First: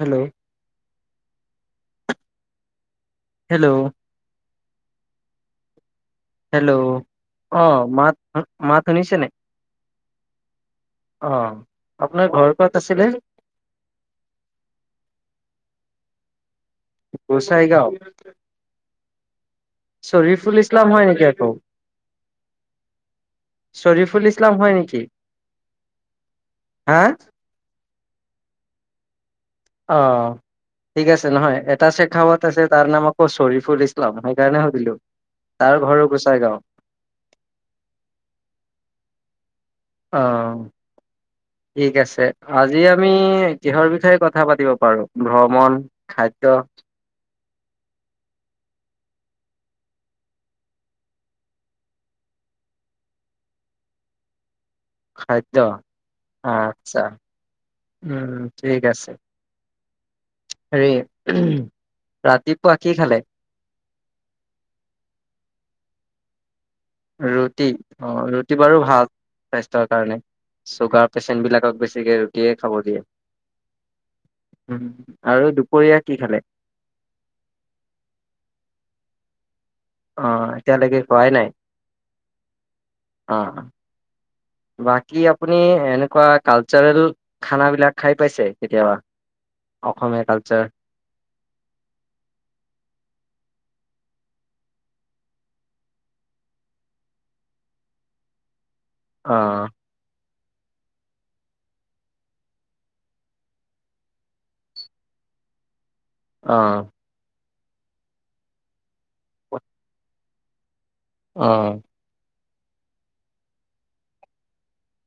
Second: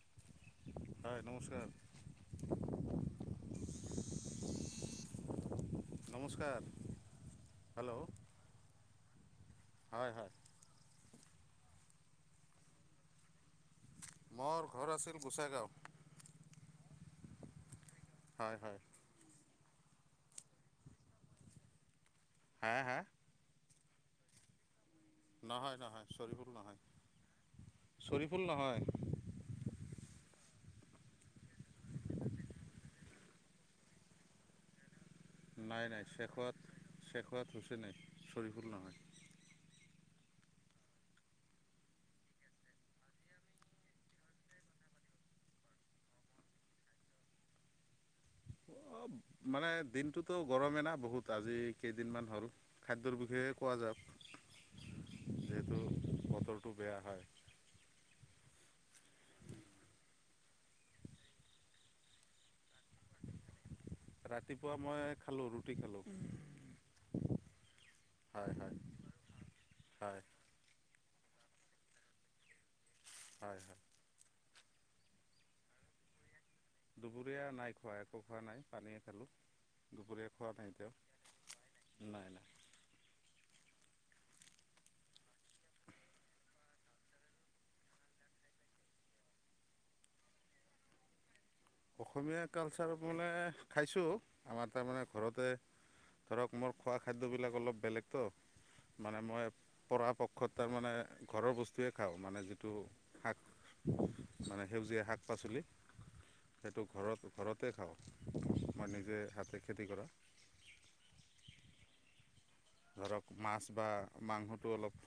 Hello হয় নমস্কাৰ। Hello নমস্কাৰ হেল্ল' অ হেল্ল' মাত মাত শুনিছে নে নাই? হয় হয়। অ আপোনাৰ ঘৰ ক'ত আছিলে? মোৰ ঘৰ আছিল গোচাই গাঁও। গোসাই গাঁও। শ্বৰি ফুল ইছলাম হয় নেকি আকৌ হা হা শ্বৰি ফুল ইছলাম হয় নেকি? নহয় নহয় চৰিফুল নহয় হা চৰিফুল নহয়। অ ঠিক আছে নহয় এটা চেখাৱত আছে তাৰ নাম আকৌ শ্বৰি ফুল ইছলাম সেইকাৰণে সুধিলো। তাৰ নাই ঘৰো নাই গোচাই গাঁও চেখোৱাত চেখোৱাত হুছে নাই চৰিফুল নহয়। অ ঠিক আছে আজি আমি কিহৰ বিষয়ে কথা পাতিব পাৰো ভ্ৰমণ খাদ এটো [unintelligible] মানে দিনটোতো গৰমে না বহুত আজি কেইদিনমান হ'ল খাদ্যৰ বিষয়ে কোৱা যাক খাদ্য বতৰটো আচ্ছা বেয়া হয় উম ঠিক আছে হেৰি ৰাতি ৰাতিপুৱা মই খালো ৰুটি খালো ৰুটি অ হয় ৰুটি হয় বাৰু ভাল স্বাস্থ্যৰ কাৰণে হয় চুগাৰ পেচেন বিলাকক বেছিকে ৰুটিয়ে খাব দিয়ে হয় হয়। উম আৰু দুপৰীয়া কি খালে? দুপৰীয়া নাই খোৱা একো খোৱা নাই পানীয়ে খালোঁ। দুপৰীয়া অহ খোৱা নাই এতিয়াও এতিয়ালকে খোৱাই নাই নাই নাই অহ বাকী আপুনি এনেকুৱা কালচাৰেল খানাবিলাক খাই পাইছে কেতিয়াবা? অসমীয়া কালচাৰ। অসমীয়া কালচাৰ মানে খাইছোঁ আমাৰ তাৰমানে ঘৰতে ধৰক মোৰ খোৱা খাদ্যবিলাক অলপ বেলেগতো মানে অ মই পৰা সপ্তাহ তাৰমানে ঘৰৰ বস্তুৱে খাওঁ মানে যিটো শাক মানে সেউজীয়া শাক পাচলি। অ সেইটো ঘৰত ঘৰতে খাওঁ মই নিজে হাতে খেতি কৰা অহ। ধৰক মাছ বা মাংসটো অলপ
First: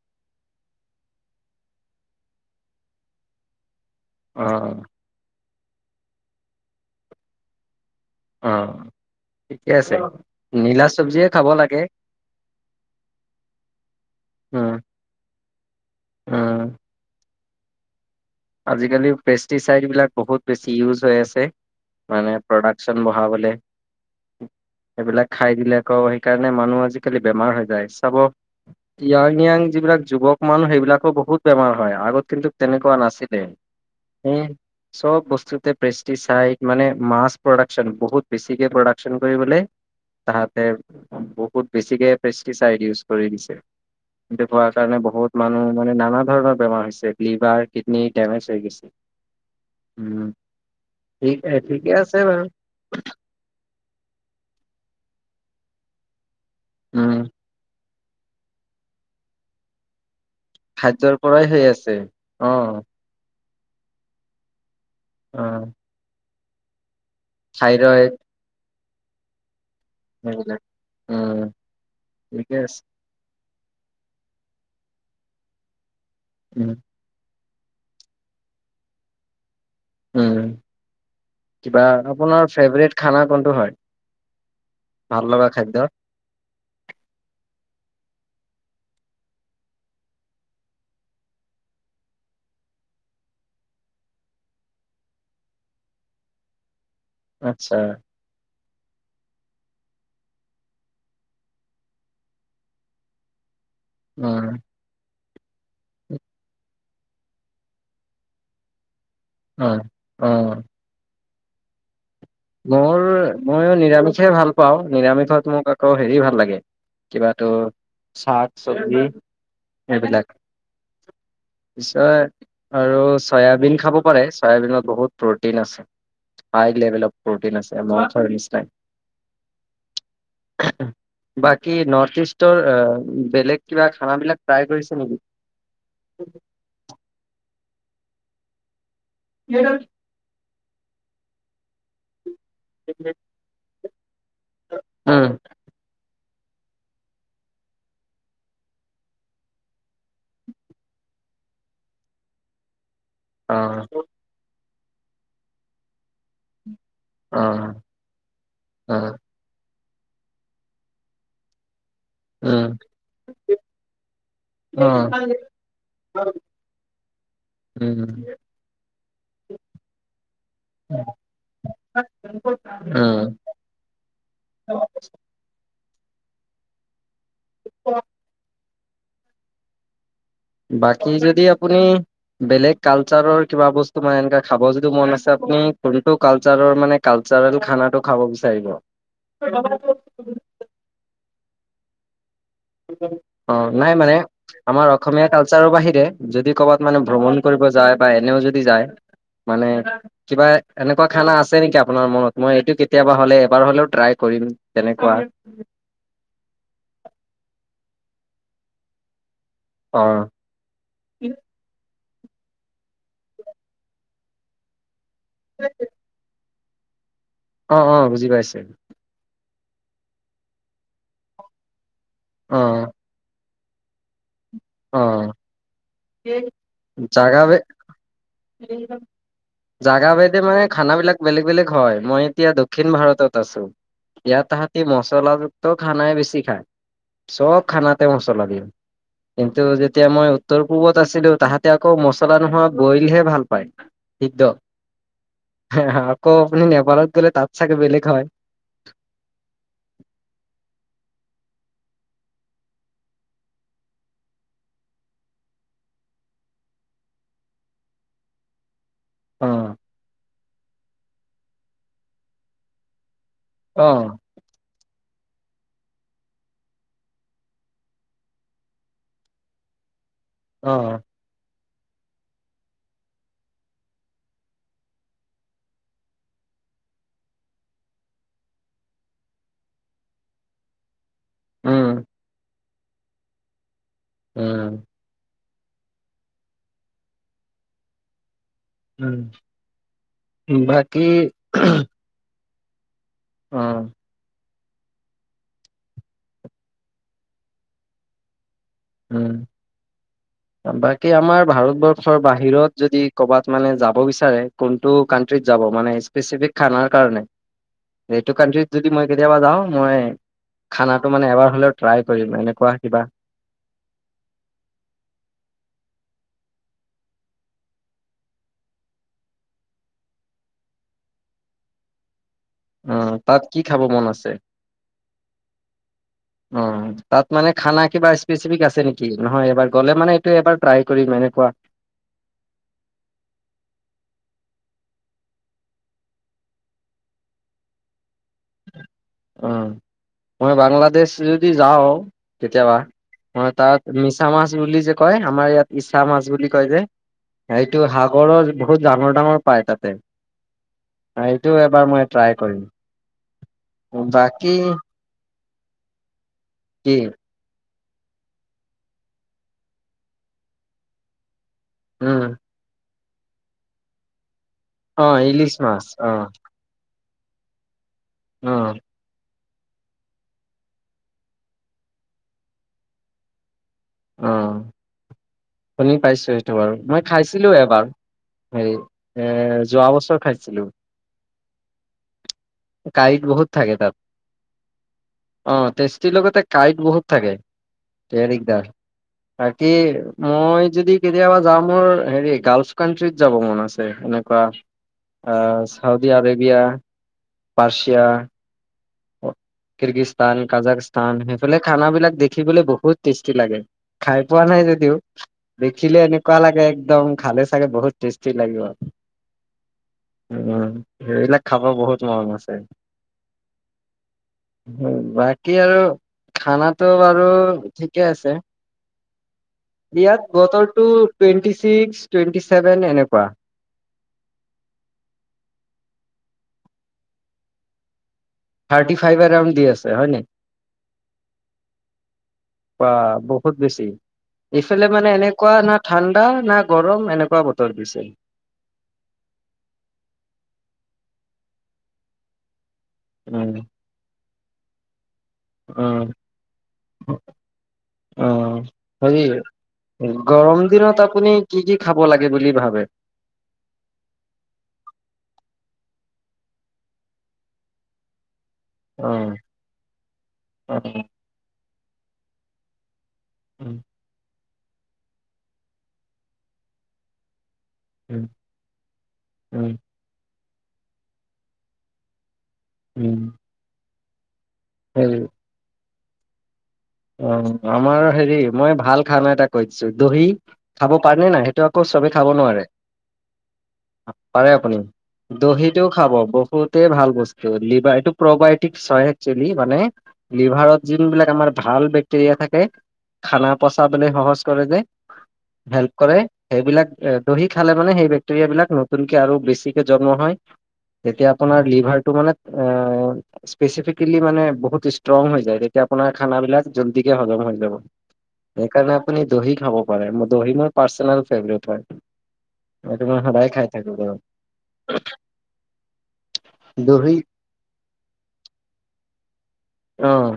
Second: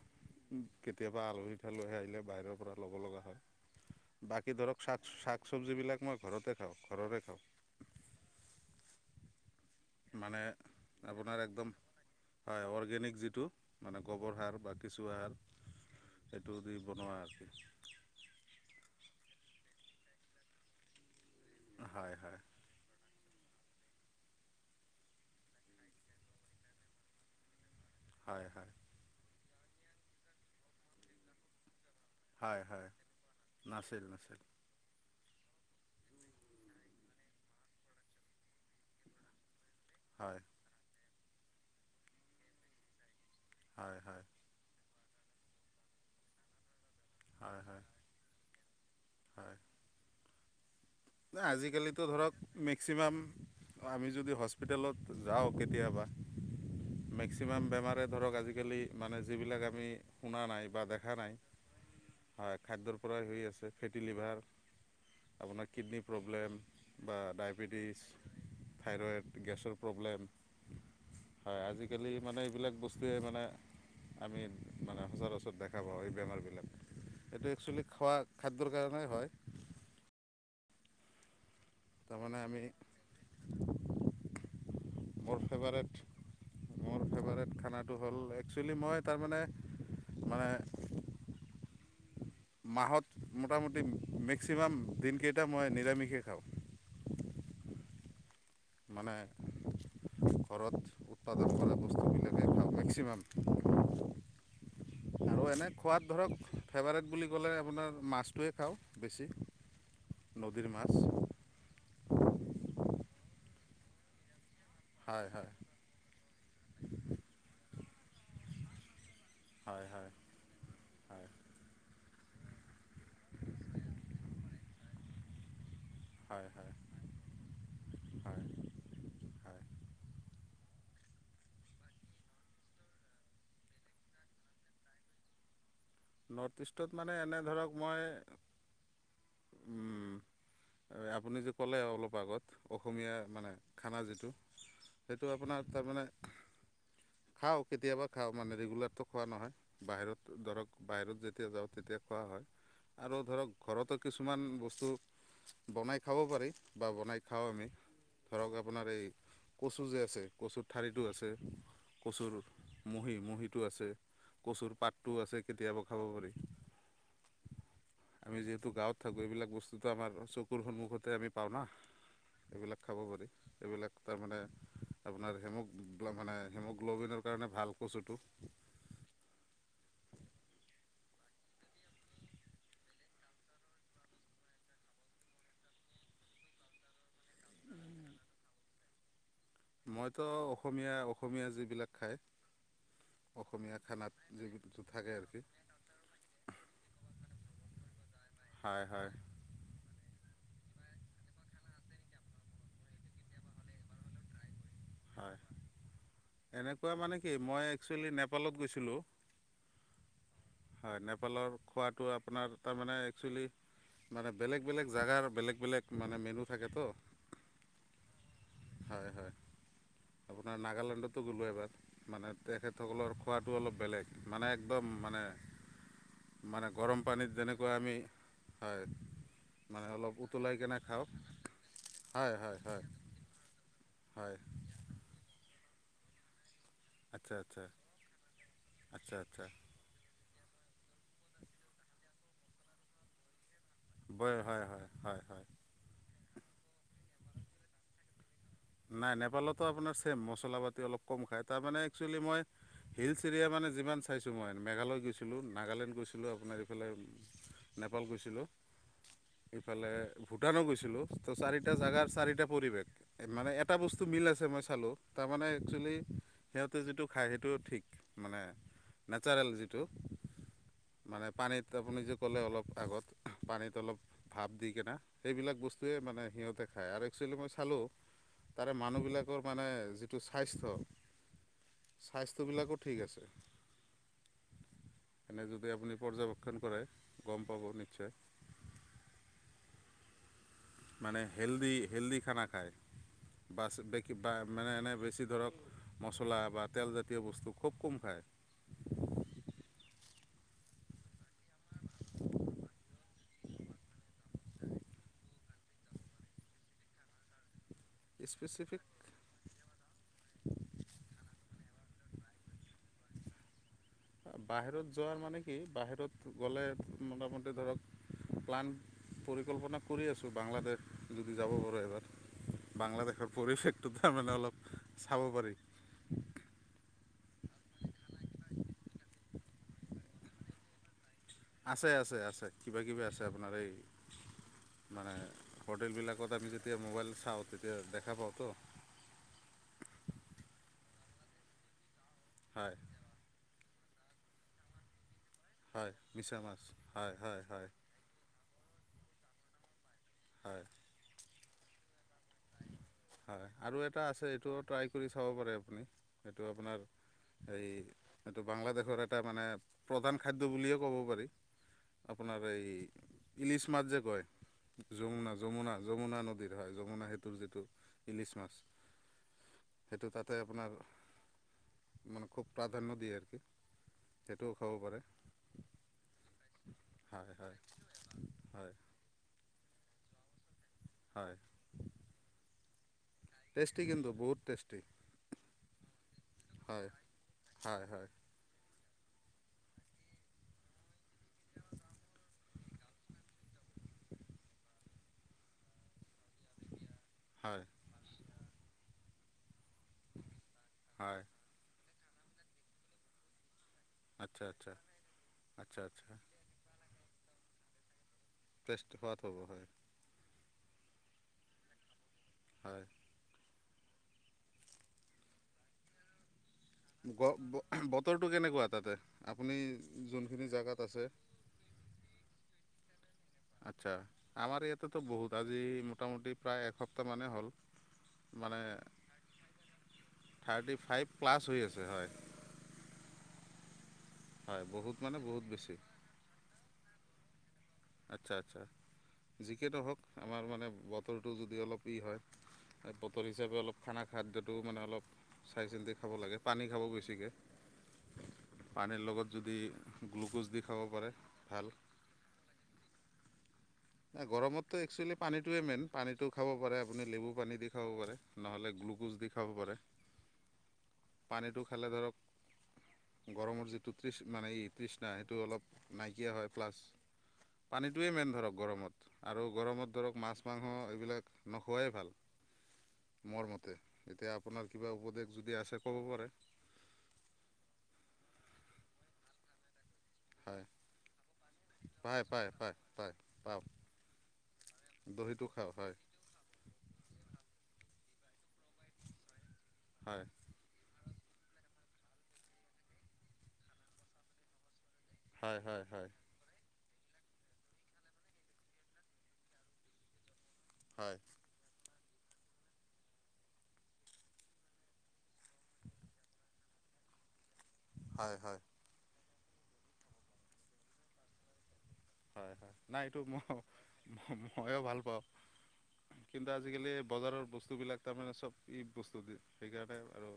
কেতিয়াবা আলহি চাহলী আহিলে বাহিৰৰ পৰা ল'ব লগা হয়। অ বাকী ধৰক শাক শাক চবজি বিলাক মই ঘৰতে থওঁ ঘৰৰে খাওঁ। অহ চে মানে নীলা চবজি য়ে আপোনাৰ খাব একদম লাগে। হয় অৰ্গেনিক যিটো মানে গোবৰ সাৰ উম বা কেঁচু সাৰ উম। সেইটো দি বনোৱা আছে। আজিকালি পেষ্টিচাইড বিলাক বহুত বেছি ইউজ হৈ আছে। ছে হয় মানে হয় প্ৰদাকচন বঢ়াবলে। সেইবিলাক খাই দিলে আকৌ সেইকাৰণে মানুহ আজিকালি বেমাৰ হৈ যায়। চাব হয় হয় ইয়াং ইয়াং যিবিলাক যুৱক মানুহ সেইবিলাকো বহুত বেমাৰ হয়। হয় আগত কিন্তু হয় হয় তেনেকুৱা নাছিল। নাছিল নাছিল। চব বস্তু প্ৰষ্টিচাইড মানে মাছ প্ৰদাকচন বহুত বেছিকে প্ৰদাকচন হয় তাহাতে বহুত বেছিকে পেষ্টিচাইড ইউজ কৰি দিছে, হয় হয় সেইটো কৰা কাৰণে বহুত মানুহ মানে নানা ধৰণৰ বেমাৰ হৈছে। হয় লিভাৰ, হয় কিড কিডনি দেমেজ হৈ গৈছে হয় উম। ঠিক ঠিকে আজিকালিতো আছে ধৰক বাৰু মেক্সিমাম আমি যদি হস্পিটেলত যাওঁ কেতিয়াবা উম মেক্সিমাম বেমাৰে ধৰক আজিকালি মানে যিবিলাক আমি শুনা নাই বা খাদ্যৰ দেখা নাই পৰাই হৈ আছে অ হয় খাদ্যৰ পৰাই হৈ আছে ফেটি লিভাৰ অহ। আপোনাৰ কিডনী প্ৰব্লেম বা ডাইবেটিছ ফ্ৰেৱেৰ গেছৰ প্ৰব্লেম এইবিলাক উম, হয় আজিকালি মানে ঠিকে এইবিলাক আছে। বস্তুৱেই মানে আমি মানে সচৰাচৰ দেখা পোৱা হয় এই। বেমাৰবিলাক উম এইটো একচুৱেলি খোৱা খাদ্যৰ কাৰণেই হয়। উম কিবা তাৰমানে আপোনাৰ আমি ফেভাৰট খানা কোনটো হয়? ভাল মোৰ লগা খাদ্য? ফেভাৰট মোৰ ফেভাৰট খানা তোৰ হল' এক্সলি মই তাৰ মানে মানে মাহত মোটামুটি মেক্সিমাম দিনকেইটা মই নিৰামিষে খাওঁ। আচ্ছা। মানে ঘৰত উৎপাদন কৰা বস্তুবিলাক মেক্সিমাম উম, আৰু এনে খোৱাত ধৰক ফেভাৰেট বুলি ক'লে আপোনাৰ মাছটোৱে খাওঁ। বেছি উম, অ', নদীৰ মাছ। মোৰ ময়ো নিৰামিষে ভাল পাও, হয় হয় নিৰামিষত মোক আকৌ হেৰি ভাল লাগে, কিবাটো শাক -চবজি হয় হয় সেইবিলাক, হয় পিছত আৰু চয়াবিন খাব পাৰে, চয়াবিনত বহুত প্ৰটিন আছে হয় হয় হাই লেভেলত। প্ৰটিন আছে মই হয় ফাৰ্ষ্ট হয় টাইম। বাকী নৰ্থ ইষ্টৰ এ বেলেগ কিবা খানাবিলাক ট্ৰাই কৰিছে নেকি? নৰ্থ ইষ্টত মানে এনে ধৰক মই উম, [unintelligible] আপুনি যে কলে অলপ আগত অসমীয়া মানে খানা যিটো সেইটো উম, আপোনাৰ তাৰমানে খাওঁ কেতিয়াবা খাওঁ মানে ৰেগুলাৰটো খোৱা নহয় বাহিৰত ধৰক বাহিৰত যেতিয়া যাওঁ তেতিয়া খোৱা হয় আৰু ধৰক অ', ঘৰতো কিছুমান বস্তু বনাই খাব পাৰি বা বনাই খাওঁ আমি অ', ধৰক আপোনাৰ এই অ'। কচু যে আছে কচুৰ ঠাৰিটো আছে। কচুৰ অ', মহি মহিটো আছে, কচুৰ অ', পাতটো আছে। সেইবোৰ খাব পাৰি, উম, আমি যিহেতু গাওঁত থাকোঁ সেইবোৰ বস্তুটো আমাৰ স্কুল সন্মুখতে আমি পাও না। এইবিলাক খাব উম, পাৰি, এইবিলাক তাৰমানে আপোনাৰ হেমুখ মানে হিমোগ্ল'বিনৰ কাৰণে ভাল কচুটো বাকী যদি আপুনি বেলেগ কালচাৰৰ কিবা বস্তু মানে এনে খাব যদি মন আছে আপুনি কোনটো কালচাৰৰ মানে কাল চাৰৰ খানাটো খাব বিচাৰিব? মইতো অসমীয়া -অসমীয়া যিবিলাক খাই অ, নাই মানে যিটো আমাৰ থাকে আৰু অসমীয়া কি কালচাৰৰ বাহিৰে যদি ক'বাত মানে ভ্ৰমণ কৰিব যায় বা এনেও যদি হয় যায় হয় মানে কিবা এনেকুৱা খানা আছে নেকি আপোনাৰ মনত মই এইটো কেতিয়াবা হ'লে এবাৰ হলেও ট্ৰাই কৰিম? তেনেকুৱা। হয় এনেকুৱা মানে কি মই একচুৱেলি নেপালত গৈছিলোঁ। অ হয় নেপালৰ খোৱাটো আপোনাৰ তাৰমানে একচুৱেলি মানে বেলেগ বেলেগ জেগাৰ বেলেগ বেলেগ মানে মেনু থাকে তো অ অ বুজি পাইছোঁ আপোনাৰ নাগালেণ্ডতো গ'লোঁ এবাৰ মানে অ', তেখেতসকলৰ খোৱাটো অলপ বেলেগ মানে একদম মানে অ', মানে গৰম পানীত জাগা তেনেকুৱা আমি হয়। মানে জাগা অলপ ভেদে উতলাই মানে কেনে খাওঁ খানাবিলাক বেলেগ বেলেগ হয়, মই এতিয়া হয় হয় দক্ষিণ ভাৰতত আছো। হয় ইয়াত তাহাতি মছলা যু ত খানাই বেছি খায়, আচ্ছা চব আচ্ছা খানাতে মচলা দিওঁ আচ্ছা আচ্ছা কিন্তু যেতিয়া মই উত্তৰ পূৱত আছিলো তাহাঁতে আকৌ মছলা নোহোৱা বইলহে ভাল পায়, বয় সিদ্ধ হয় হয় হয় হয় হে হে আকৌ আপুনি নেপালত গলে তাত চাগে বেলেগ হয়। নাই নেপালতো আপোনাৰ ছেম মছলা পাতি অলপ কম খায় তাৰমানে একচুৱেলি মই হিলছ এৰিয়া মানে যিমান চাইছোঁ মই মেঘালয় গৈছিলোঁ, নাগালেণ্ড গৈছিলোঁ আপোনাৰ এইফালে নেপাল গৈছিলোঁ। অ', ইফালে ভূটানো গৈছিলো, ত চাৰিটা জাগাৰ চাৰিটা পৰিৱেশ। মানে এটা বস্তু অ'। মিল আছে মই চালোঁ। তাৰমানে একচুৱেলি সিহঁতে যিটো খায় সেইটো ঠিক মানে নেচাৰেল যিটো অ', মানে পানীত আপুনি যে ক'লে অলপ আগত পানীত অলপ ভাপ দি কিনা, সেইবিলাক বস্তুৱেই মানে সিহঁতে খাই আৰু একচুৱেলি মই চালোঁ। তাৰে মানুহবিলাকৰ মানে যিটো স্বাস্থ্য, উম, স্বাস্থ্যবিলাকত ঠিক আছে। উম। এনে যদি আপুনি পৰ্যবেক্ষণ কৰে গম পাব নিশ্চয়। উম। বাকী মানে হেল্দি হেল্দি খানা খায়। বাছ অ', বেকি বা, মানে এনেই বেছি ধৰক মচলা বা তেলজাতীয় বস্তু খুব কম খায়। উম। বাকী আমাৰ ভাৰতবৰ্ষৰ বাহিৰত যদি ক'বাত মানে যাব বিচাৰে কোনটো কান্ট্ৰী - যাব মানে ইচপেছিয়েলি খানাৰ কাৰণে? এইটো কানট্ৰিত স্পেচিফিক যদি মই কেতিয়াবা যাওঁ, মই খানাটো মানে এবাৰ হ'লেও ট্ৰাই কৰিম এনেকুৱা কিবা। বাহিৰত যোৱাৰ মানে কি বাহিৰত গ'লে, মোটামুটি ধৰক প্লান পৰিকল্পনা কৰি আছোঁ, বাংলাদেশ যদি যাব পাৰো এবাৰ অ বাংলাদেশৰ তাত কি খাব পৰিৱেশটো মন আছে তাৰমানে অলপ চাব পাৰি। অ তাত মানে খানা কিবা স্পেচিফিক আছে নেকি। নহয় এবাৰ গ'লে মানে এইটো এবাৰ ট্ৰাই কৰিম মানে। আছে আছে আছে কিবা কিবি আছে। আপোনাৰ এই- মানে হোটেলবিলাকত আমি যেতিয়া মোবাইল চাওঁ, তেতিয়া দেখা পাওঁতো, অ, মই বাংলাদেশ যদি যাওঁ হয় কেতিয়াবা মই, তাত মিছা মাছ বুলি যে কয়, আমাৰ ইয়াত হয় ইছা মাছ মিছা বুলি কয় যে, হয় হয় হয় এইটো সাগৰৰ- বহুত ডাঙৰ ডাঙৰ পায় তাতে। হয়। সেইটো টো এবাৰ মই ট্ৰাই কৰিম। হয় আৰু এটা আছে এইটো বাকী ট্ৰাই কৰি চাব পাৰে আপুনি, এইটো আপোনাৰ কি এই এইটো বাংলাদেশৰ এটা মানে প্ৰধান খাদ্য বুলিয়ে ক'ব পাৰি। উম আপোনাৰ এই - ইলিচ মাছ যে কয়, অ যমুনা ইলিছ যমুনা মাছ অ যমুনা নদীৰ হয়, যমুনা সেইটোৰ যিটো- ইলিছ মাছ, অ সেইটো তাতে আপোনাৰ মানে খুব প্ৰাধান্য দিয়ে আৰু কি। অ সেইটো খাব পাৰে। শুনি পাইছো সেইটো বাৰু। মই হয় খাইছিলো হয় এবাৰ হয় হেৰি এৰ যোৱা বছৰ খাইছিলো। হয়। কাইট বহুত থাকে টেষ্টি তাত। কিন্তু বহুত টেষ্টি অ তেষ্টিৰ লগতে কাইট হয় বহুত থাকে হয় হয় সেইটোৱে দিগদাৰ বাকি, মই যদি কেতিয়াবা যাও, মোৰ হেৰি গাল্ফ কান্ট্ৰীত যাব মন আছে। এনেকুৱা চাউদি আৰবিয়া, হয় পাৰ্চিয়া, কিৰ্গিস্তান, কাজাখস্তান, হয় সেইফালে খানাবিলাক দেখিবলৈ বহুত টেষ্টি লাগে। খাই পোৱা আচ্ছা নাই আচ্ছা যদিও, আচ্ছা দেখিলে আচ্ছা এনেকুৱা লাগে একদম খালে চাগে বহুত টেষ্টি লাগিব টেষ্ট আৰু সোৱাদ হ'ব হয় উম সেইবিলাক খাব বহুত - মন আছে। হয় বাকী আৰু খানাটো বাৰু ঠিকে আছে। বতৰটো কেনেকুৱা তাতে, আপুনি যোনখিনি জেগাত আছে? টুৱেন্টি ছিক্স, টুৱেন্টি ছেভেন এনেক আচ্ছা, আমাৰ ইয়াতেতো বহুত, আজি মোটামুটি প্ৰায় এসপ্তাহ মানেই হ'ল। মানে থাৰ্টি ফাইভ এৰাউণ্ড দি আছে হয় নাই? থাৰ্টি ফাইভ প্লাছ হৈ আছে হয়। বা বহুত। বেছি, হয় ইফালে বহুত মানে বহুত এনেকুৱা, বেছি না ঠাণ্ডা না গৰম এনেকুৱা বতৰ। দিছে। আচ্ছা আচ্ছা, যিকেই নহওক আমাৰ মানে বতৰটো যদি অলপ ই হয়। বতৰ উম, হিচাপে অলপ খানা খাদ্যটোও মানে অলপ চাই চিন্তি উম, খাব লাগে, পানী খাব বেছিকৈ। অ'। পানীৰ হেৰি লগত যদি গ্লুক'জ গৰম দি খাব দিনত পাৰে আপুনি কি ভাল। কি খাব লাগে বুলি ভাবে? নাই গৰমতো এক্চুৱেলি পানীটোৱে মেইন, পানীটো খাব পাৰে আপুনি নেমু পানী দি খাব পাৰে। নহ'লে গ্লুক'জ দি অ', খাব পাৰে, অ'। পানীটো খালে ধৰক গৰমৰ উম, যিটো তৃষ্ মানে এই তৃষ্ণা সেইটো অলপ নাইকিয়া হয়। প্লাছ পানীটোৱেই উম, মেইন ধৰক গৰমত, আৰু উম, গৰমত ধৰক মাছ-মাংস এইবিলাক নোখোৱাই ভাল। উম, মোৰ মতে, এতিয়া আপোনাৰ কিবা হেৰি উপদেশ যদি আছে ক'ব পাৰে। অ' আমাৰ হেৰি মই ভাল খানা এটা কৈ দি দহি হয় খাব পাৰনে নাই, সেইটো আকৌ চবে পায় খাব পায় নোৱাৰে। পায় পায় পাওঁ পাৰে আপুনি, খাওঁ দহিটো হয় খাব বহুতেই ভাল বস্তু, লিভাৰ এইটো প্ৰবায়টিক চয়েত যেলি মানে, হয় লিভাৰত যোন বিলাক আমাৰ ভাল বেক্টেৰিয়া থাকে খানা পচাবলৈ সহজ কৰে যে হয় হয় হেল্প হয় কৰে, সেইবিলাক এ দহি খালে মানে সেই বেক্টেৰিয়া বিলাক, নতুনকে আৰু বেছিকে জন্ম হয়। হয় তেতিয়া আপোনাৰ লিভাৰ টো মানে, স্পেচিফিকেলি মানে বহুত ষ্ট্ৰং হৈ যায়। তেতিয়া আপোনাৰ খানা বিলাক যল্দি কে হজম হৈ যাব। হয় হয় সেইকাৰণে আপুনি দহি খাব পাৰে, দহি মোৰ পাৰ্চনেল ফেভৰেট হয়। হয় হয়, নাই এইটো মই সদায় খাই থাকো বাৰু ময়ো ভাল পাওঁ। কিন্তু আজি কালি দহি বজাৰৰ বস্তু বিলাক তাৰমানে চব ই বস্তু যে অ'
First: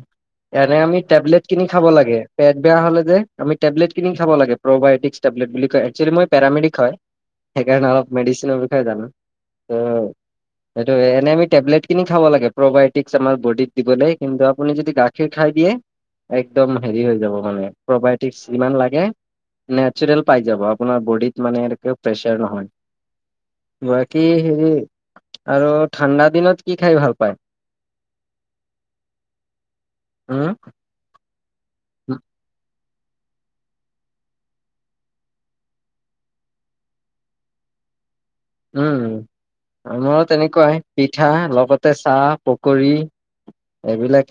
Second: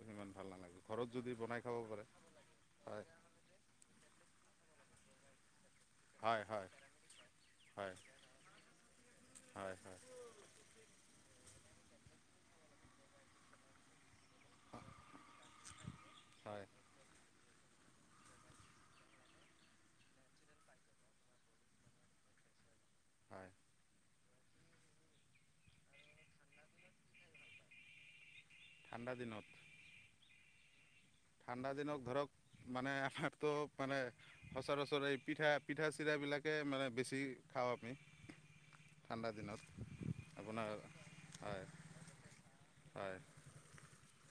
এনে আমি যদি টেবলেট বনাই কিনি খাব পাৰে লাগে, পেট বেয়া হ'লে হয় যে আমি টেবলেট কিনি খাব লাগে, প্ৰ'বায়টিক টেবলেট বুলি একচুৱেলি মই পেৰামেডিক হয়, সেইকাৰণে হয় অলপ মেডিচিনৰ বিষয়ে জানো। ত' হয় সেইটো এনেই আমি টেবলেট কিনি খাব লাগে, প্ৰবায়টিক্ছ আমাৰ বডিত দিবল, কিন্তু আপুনি যদি গাখীৰ খাই দিয়ে হয় হয় একদম হেৰি হৈ যাব মানে প্ৰবায়টিক যিমান লাগে নেচাৰেল পাই যাব, আপোনাৰ বডিত মানে প্ৰেছাৰ নহয়। হয় কি হেৰি, আৰু ঠাণ্ডা দিনত কি খাই ভাল পায়। ঠাণ্ডা দিনত। উম' ঠাণ্ডা দিনত ধৰক মানে আমাৰতো মানে সচৰাচৰ এই পিঠা, পিঠা-চিঠা বিলাকে মানে বেছি খাওঁ আমি। উম' ঠাণ্ডা দিনত আমাৰ আপোনাৰ তেনেকুৱাই পিঠা হয় লগতে চাহ, পকৰি হয় এইবিলাক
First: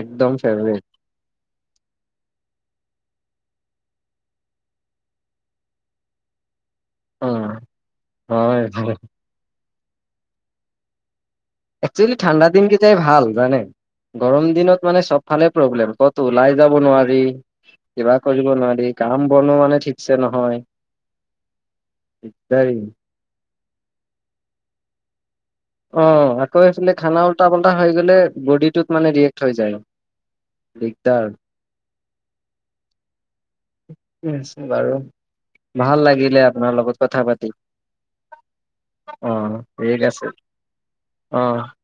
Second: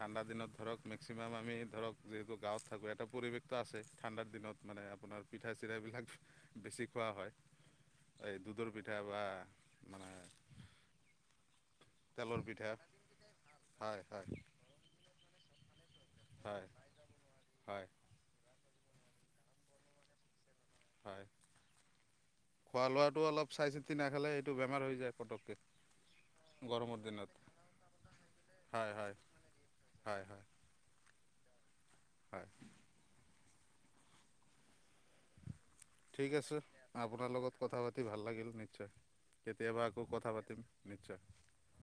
ঠাণ্ডা দিনত ধৰক, মেক্সিমাম আমি ধৰক যিহেতু গাঁৱত থাকো এটা পৰিৱেশ আছে ঠাণ্ডাৰ দিনত মানে আপোনাৰ পিঠা-চিঠা বিলাক বেছি খোৱা অ হয়। এই হয় দুধৰ হয় পিঠা বা মানে একচুৱেলি তেলৰ ঠাণ্ডা দিন পিঠা গিতাই ভাল জানে, হয় হয় গৰম দিনত মানে চব ফালে প্ৰব্লেম। কতো ওলাই হয় যাব নোৱাৰি, হয় কিবা কৰিব নোৱাৰি, কাম বনো মানে ঠিকছে নহয়। হয় দিগদাৰি। খোৱা লোৱাটো অলপ চাই চিতি নাখালে এইটো বেমাৰ হৈ যায় পটককে। অ আকৌ একচলি খানা উল্টা-পাল্টা হৈ গ'লে, বডিটোত হয় মানে হয় ৰিয়েক্ট হৈ যায়। হয় হয় দিগদাৰ। হয়' ছ বাৰু। ভাল ঠিক লাগিলে আছে, আপোনাৰ লগত কথা আপোনাৰ পাতি লগত কথা পাতি ভাল লাগিল নিশ্চয়। অ কেতিয়াবা ঠিক আকৌ আছে কথা পাতিম, নিশ্চয়। অঁ